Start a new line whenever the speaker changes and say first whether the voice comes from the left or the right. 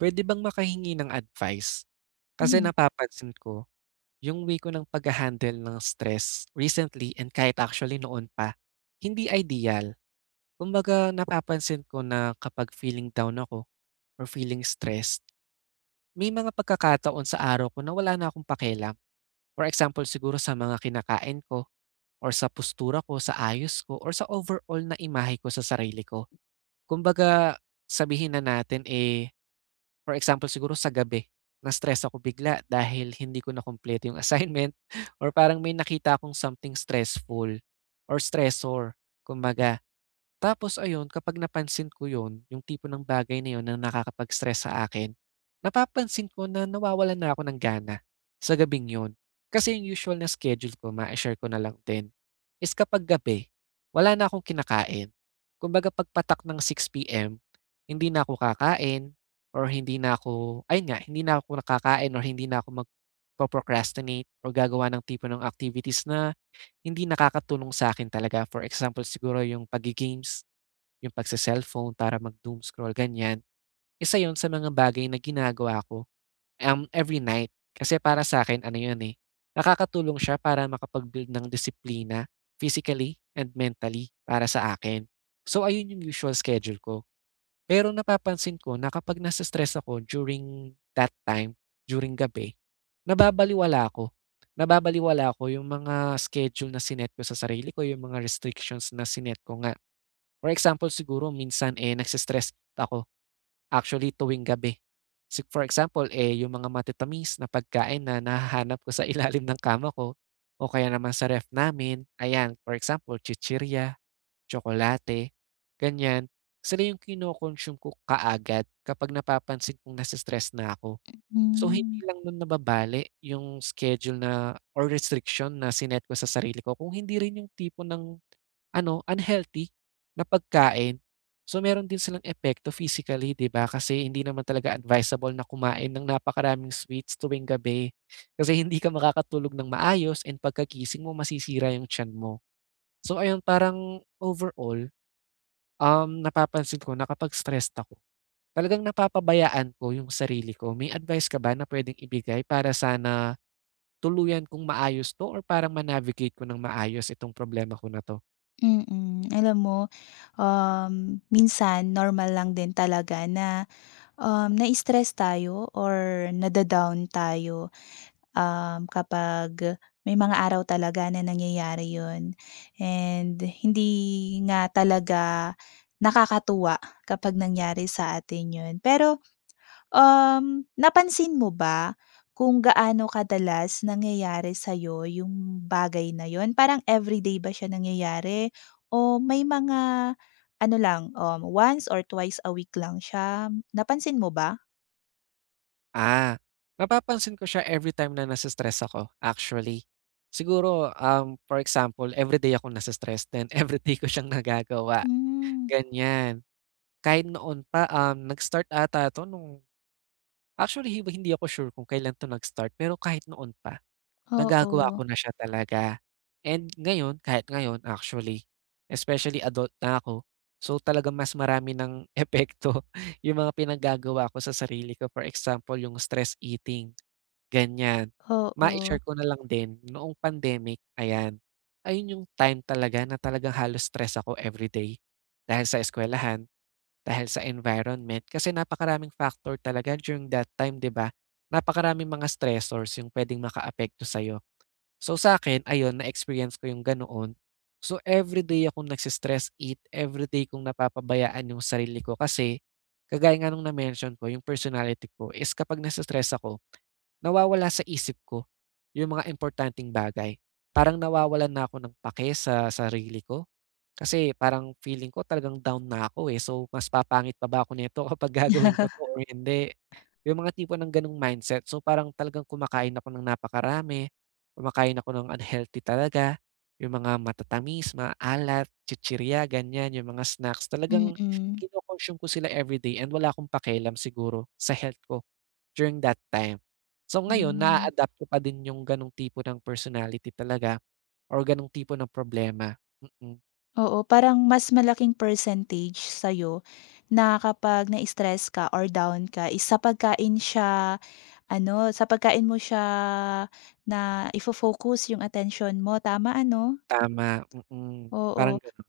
right: Puwede bang makahingi ng advice? Kasi
left: Hmm,
right: napapansin ko yung way ko ng pagha-handle ng stress recently and kahit actually noon pa, hindi ideal. Kumbaga napapansin ko na kapag feeling down ako or feeling stressed, may mga pagkakataon sa araw ko na wala na akong pakialam. For example siguro sa mga kinakain ko or sa postura ko, sa ayos ko, or sa overall na imahe ko sa sarili ko. Kumbaga sabihin na natin, eh. For example siguro sa gabi, na-stress ako bigla dahil hindi ko na complete yung assignment or parang may nakita akong something stressful or stressor kumbaga. Tapos ayun, kapag napansin ko yun, yung tipo ng bagay na yun na nakakapag-stress sa akin, napapansin ko na nawawalan na ako ng gana sa gabing yun. Kasi yung usual na schedule ko, ma-share ko na lang din, is kapag gabi, wala na akong kinakain. Kumbaga pagpatak ng 6 p.m., hindi na ako kakain or hindi na ako, ayun nga, hindi na ako nakakain or hindi na ako mag-procrastinate or gagawa ng tipo ng activities na hindi nakakatulong sa akin talaga. For example, siguro yung pagigames yung pagse-cellphone para mag-doom scroll ganyan, isa yun sa mga bagay na ginagawa ko, every night. Kasi para sa'kin ano yun, eh, nakakatulong siya para makapag-build ng disiplina physically and mentally para sa akin. So ayun yung usual schedule ko. Pero napapansin ko na kapag nase-stress ako during that time, during gabi, nababalewala ako. Nababalewala ako yung mga schedule na sinet ko sa sarili ko, yung mga restrictions na sinet ko nga. For example siguro minsan, eh, nagse-stress ako, actually tuwing gabi. Si for example, eh, yung mga matitamis na pagkain na nahahanap ko sa ilalim ng kama ko o kaya naman sa ref namin, ayan, for example chichirya, tsokolate, ganyan. Sila yung kino-consume ko kaagad kapag napapansin kong nase-stress na ako. So, hindi
left: hmm,
right: lang nun nababali yung schedule na or restriction na sinet ko sa sarili ko kung hindi rin yung tipo ng ano, unhealthy na pagkain. So, meron din silang epekto physically, 'di ba? Kasi hindi naman talaga advisable na kumain ng napakaraming sweets tuwing gabi. Kasi hindi ka makakatulog ng maayos and pagkagising mo masisira yung tiyan mo. So, ayun parang overall, napapansin ko na kapag stressed ako, talagang napapabayaan ko yung sarili ko. May advice ka ba na pwedeng ibigay para sana tuluyan kung maayos 'to or parang ma ko ng maayos itong problema ko na 'to?
left: mm. Alam mo, um, minsan normal lang din talaga na, na-stress tayo or nada-down tayo, kapag may mga araw talaga na nangyayari 'yun. And hindi nga talaga nakakatuwa kapag nangyari sa atin 'yun. Napansin mo ba kung gaano kadalas nangyayari sa'yo yung bagay na yun? Parang everyday ba siya nangyayari o may mga ano lang, once or twice a week lang siya? Napansin mo ba?
right: Ah, napapansin ko siya everytime na nasa stress ako, actually. Siguro, for example, everyday ako nasa stress then everyday ko siyang nagagawa,
left: Hmm,
right: ganyan. Kahit noon pa, nag-start ata 'to nung actually hiba hindi ako sure kung kailan 'to nag-start, pero kahit noon pa, nagagawa
left: oo,
right: ko na siya talaga. And ngayon, kahit ngayon actually, especially adult na ako, so talaga mas marami ng epekto yung mga pinagagawa ko sa sarili ko. For example, yung stress eating. Ganyan. Mai-share
left: oo.
right: ko na lang din, noong pandemic, ayan, ayun yung time talaga na talagang halos stress ako everyday. Dahil sa eskwelahan, dahil sa environment, kasi napakaraming factor talaga during that time, 'di ba? Napakaraming mga stressors yung puwedeng makaapekto sa'yo. So sa akin ayun na-experience ko yung ganoon. So everyday akong nagse eat, everyday kong napapabayaan yung sarili ko kasi kagaya nga nung na-mention ko yung personality ko is kapag nase-stress ako, nawawala sa isip ko yung mga importanteng bagay. Parang nawawalan na ako ng pake sa sarili ko kasi parang feeling ko talagang down na ako, eh. So mas papangit pa ba ako nito kapag gagawin ko 'to or hindi? Yung mga tipo ng gano'ng mindset. So parang talagang kumakain ako ng napakarami. Kumakain ako ng unhealthy talaga, yung mga matatamis, maalat, chichirya, ganyan, yung mga snacks. Talagang
left: Mm-mm.
right: kino-consume ko sila everyday and wala akong pakialam siguro sa health ko during that time. So
left: Mm,
right: ngayon, na
left: hmm.
right: adapt ko pa din yung ganong tipo ng personality talaga or ganong tipo ng problema. Mm,
left: Oo, parang mas malaking percentage sa'yo na kapag na-stress ka or down ka is sa pagkain siya. Ano, sa pagkain mo siya na ifo focus yung atensyon mo, tama ano?
right: Tama, parang
left: Oo.
right: gano'n.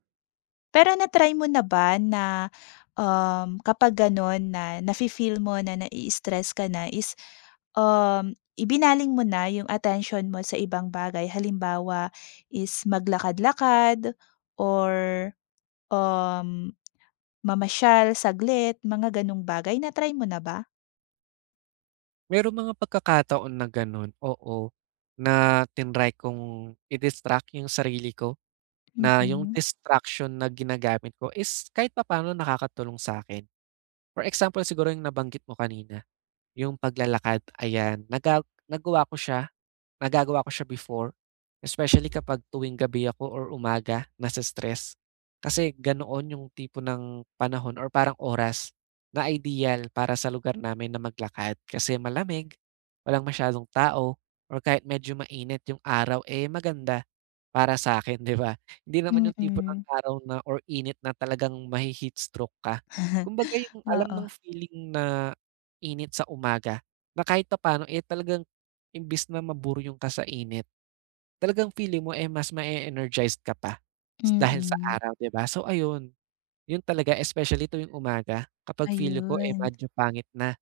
left: Pero na-try mo na ba na, kapag gano'n na nafi-feel mo na nai-stress ka na is, um, ibinaling mo na yung attention mo sa ibang bagay? Halimbawa is maglakad-lakad or, um, mamasyal saglit, mga gano'ng bagay, na-try mo na ba?
right: Merong mga pagkakataon na gano'n, oo, na tinry kong i-distract yung sarili ko. Na yung
left: Mm,
right: distraction na ginagamit ko is kahit papaano nakakatulong sa akin. For example siguro yung nabanggit mo kanina, yung paglalakad, ayan, naga nagawa ko siya. Nagagawa ko siya before, especially kapag tuwing gabi ako or umaga nase-stress. Kasi ganoon yung tipo ng panahon or parang oras na ideal para sa lugar namin na maglakad kasi malamig, walang masyadong tao, or kahit medyo mainit yung araw, eh, maganda para sa akin, 'di ba? Hindi naman yung tipo ng
left: mm.
right: araw na or init na talagang mahi-heat stroke ka. Kumbaga yung alam
left: Oo,
right: ng feeling na init sa umaga na kahit pa papaano, eh, talagang imbis na maburyong ka sa init, talagang feeling mo, eh, mas mae-energized ka pa dahil sa
left: mm.
right: araw, 'di ba? So ayun, 'yun talaga especially tuwing umaga kapag feeling ko, eh,
left: Ayun,
right: medyo pangit na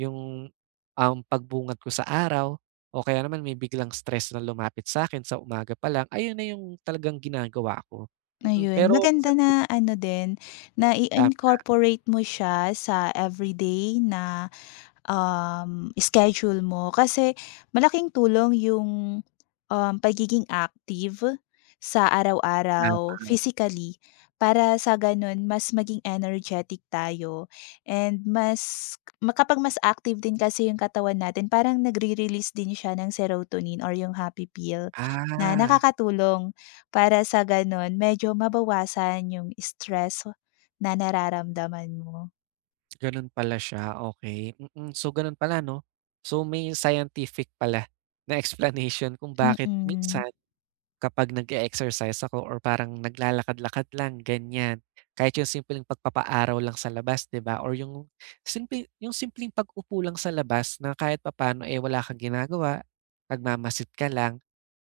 right: yung pagbungad ko sa araw o kaya naman may biglang stress na lumapit sa akin sa umaga pa lang, ayun na yung talagang ginagawa ko.
left: ayun.
right: Pero
left: Maganda
right: recently
left: na ano din, na
right: tama
left: i-incorporate mo siya sa everyday na schedule mo kasi malaking tulong yung, pagiging active sa
right: na,
left: araw-araw physically para sa gano'n mas maging energetic tayo and ma mas active din kasi yung katawan natin parang nagre-release din siya ng serotonin or yung happy pill na
right: ah.
left: nakakatulong para sa gano'n medyo mabawasan yung stress na nararamdaman mo.
right: Gano'n pala siya, okay. So gano'n pala 'no? So may scientific pala na explanation kung bakit
left: Mm,
right: minsan kapag nag exercise ako or parang naglalakad-lakad lang ganyan, kahit yung simpleng pagpapaaraw lang sa labas, 'di ba, or yung simple yung simpleng pag-upo lang sa labas na kahit papaano, eh, wala kang ginagawa, nagmamasid ka lang,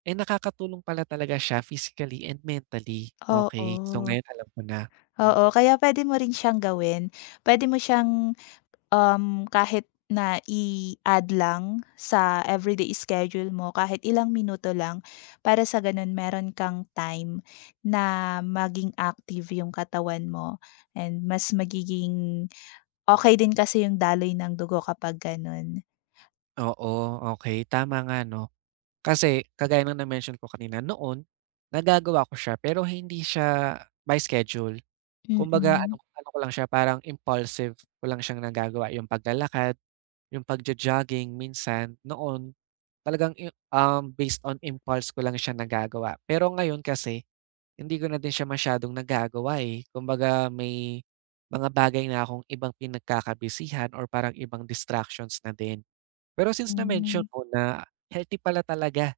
right: eh, nakakatulong pala talaga siya physically and mentally. Okay, so
left: oo.
right: ngayon alam ko na. Hmm,
left: Oo, kaya pwede mo rin siyang gawin. Pwede mo siyang, um, kahit na i-add lang sa everyday schedule mo kahit ilang minuto lang para sa gano'n meron kang time na maging active yung katawan mo and mas magiging okay din kasi yung daloy ng dugo kapag gano'n.
right: oo, okay tama nga 'no. Kasi kagaya ng na-mention ko kanina, noon nagagawa ko siya pero hindi siya by schedule. Kumbaga ano
left: Mm.
right: ano ko lang siya parang impulsive ko lang siyang nagagawa, yung paglalakad, yung pagjo-jogging minsan. Noon talagang based on impulse ko lang siya nagagawa. Pero ngayon kasi hindi ko na din siya masyadong nagagawa, eh. Kumbaga may mga bagay na akong ibang pinagkakabisihan or parang ibang distractions na din. Pero since
left: Hmm.
right: na-mention mo na healthy pala talaga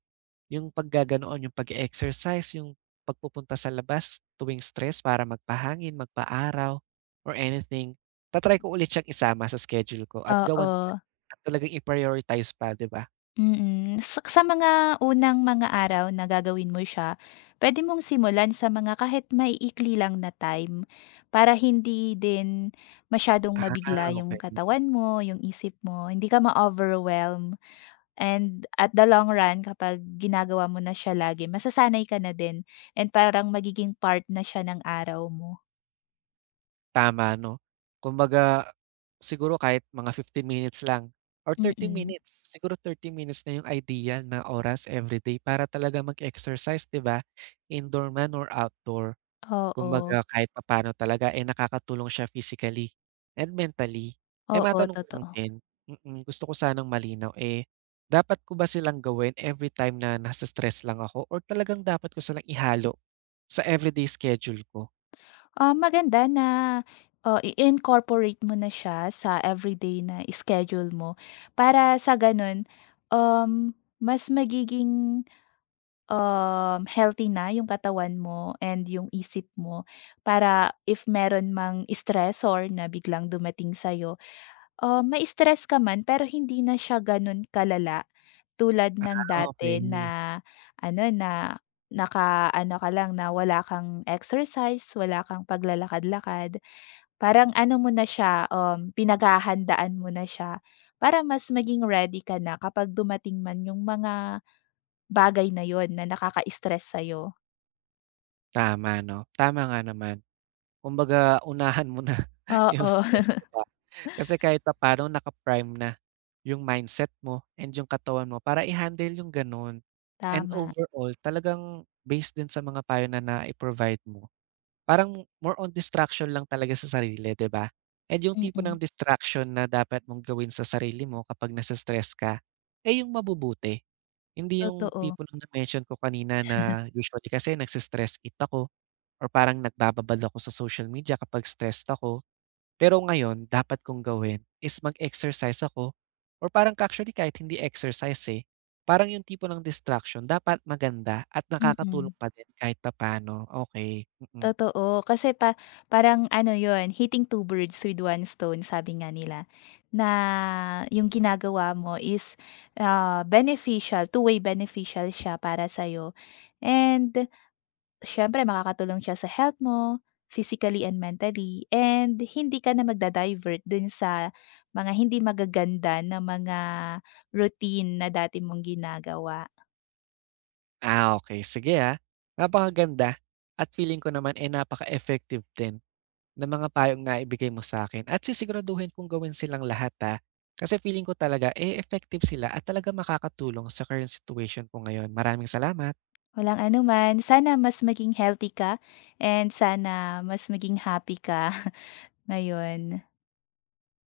right: yung paggaganoon, yung pag exercise yung pagpupunta sa labas tuwing stress para magpahangin, magpa-araw or anything. Ta ko ulit siyang isama sa schedule ko at gawan
left: Oo.
right: at talagang i-prioritize pa, 'di ba?
left: Mm, sa mga unang mga araw na gagawin mo siya, puwede mong simulan sa mga kahit maiikli lang na time para hindi din masyadong
right: Ah,
left: mabigla yung
right: okey.
left: katawan mo, yung isip mo, hindi ka ma-overwhelm. And at the long run, kapag ginagawa mo na siya lagi, masasanay ka na din and parang magiging part na siya ng araw mo.
right: Tama 'no. Kumbaga siguro kahit mga 15 minutes lang or 30
left: Mm,
right: minutes, siguro 30 minutes na yung ideal na oras everyday para talaga mag-exercise, 'di ba? Indoor man or outdoor.
left: oo.
right: Kumbaga kahit papaano talaga, eh, nakakatulong siya physically and mentally. Eh,
left: Oo,
right: matanong ko lang
left: totoo.
right: din, gusto ko sanang malinaw, eh, dapat ko ba silang gawin every time na nasa stress lang ako or talagang dapat ko silang ihalo sa everyday schedule ko?
left: Ah, maganda na, oh, i-incorporate mo na siya sa everyday na schedule mo para sa gano'n, um, mas magiging, healthy na yung katawan mo and yung isip mo para if meron mang stressor na biglang dumating sa'yo. Ah, ma-stress ka man pero hindi na siya gano'n kalala tulad ng
right: Ah,
left: dati
right: okey.
left: na ano, na nakaano ka lang na wala kang exercise, wala kang paglalakad-lakad. Parang ano mo na siya, pinaghahandaan mo na siya para mas maging ready ka na kapag dumating man yung mga bagay na yon na nakaka-stress sa'yo.
right: Tama 'no, tama nga naman. Kumbaga unahan mo na yung
left: Oo,
right: stress, 'di ba? Kasi kahit papaano naka-prime na yung mindset mo and yung katawan mo para i-handle yung gano'n. And
left: tama.
right: overall talagang based din sa mga payo na nai-provide mo, parang more on distraction lang talaga sa sarili, 'di ba? And yung tipo ng
left: Mm,
right: distraction na dapat mong gawin sa sarili mo kapag nase-stress ka, eh, yung mabubuti. Hindi yung
left: totoo.
right: tipo ng na-mention ko kanina na usually kasi nagse-stress eat ako or parang nagbababad ako sa social media kapag stressed ako. Pero ngayon dapat kong gawin is mag-exercise ako or parang actually kahit hindi exercise, eh, parang yung tipo ng distraction dapat maganda at nakakatulong
left: Mm.
right: pa din kahit papaano, okay. Mm.
left: Totoo, kasi pa parang ano yun, hitting two birds with one stone sabi nga nila, na yung ginagawa mo is, ah, beneficial, two-way beneficial siya para sa'yo and siyempre makakatulong siya sa health mo, physically and mentally and hindi ka na magda-divert dun sa mga hindi magaganda na mga routine na dati mong ginagawa.
right: Ah, okay sige, ah, napakaganda at feeling ko naman, eh, napaka-effective din ng mga payong na ibigay mo sa akin at sisiguraduhin kong gawin silang lahat, ah, kasi feeling ko talaga, eh, effective sila at talaga makakatulong sa current situation ko ngayon. Maraming salamat.
left: Walang anuman. Sana mas maging healthy ka and sana mas maging happy ka ngayon.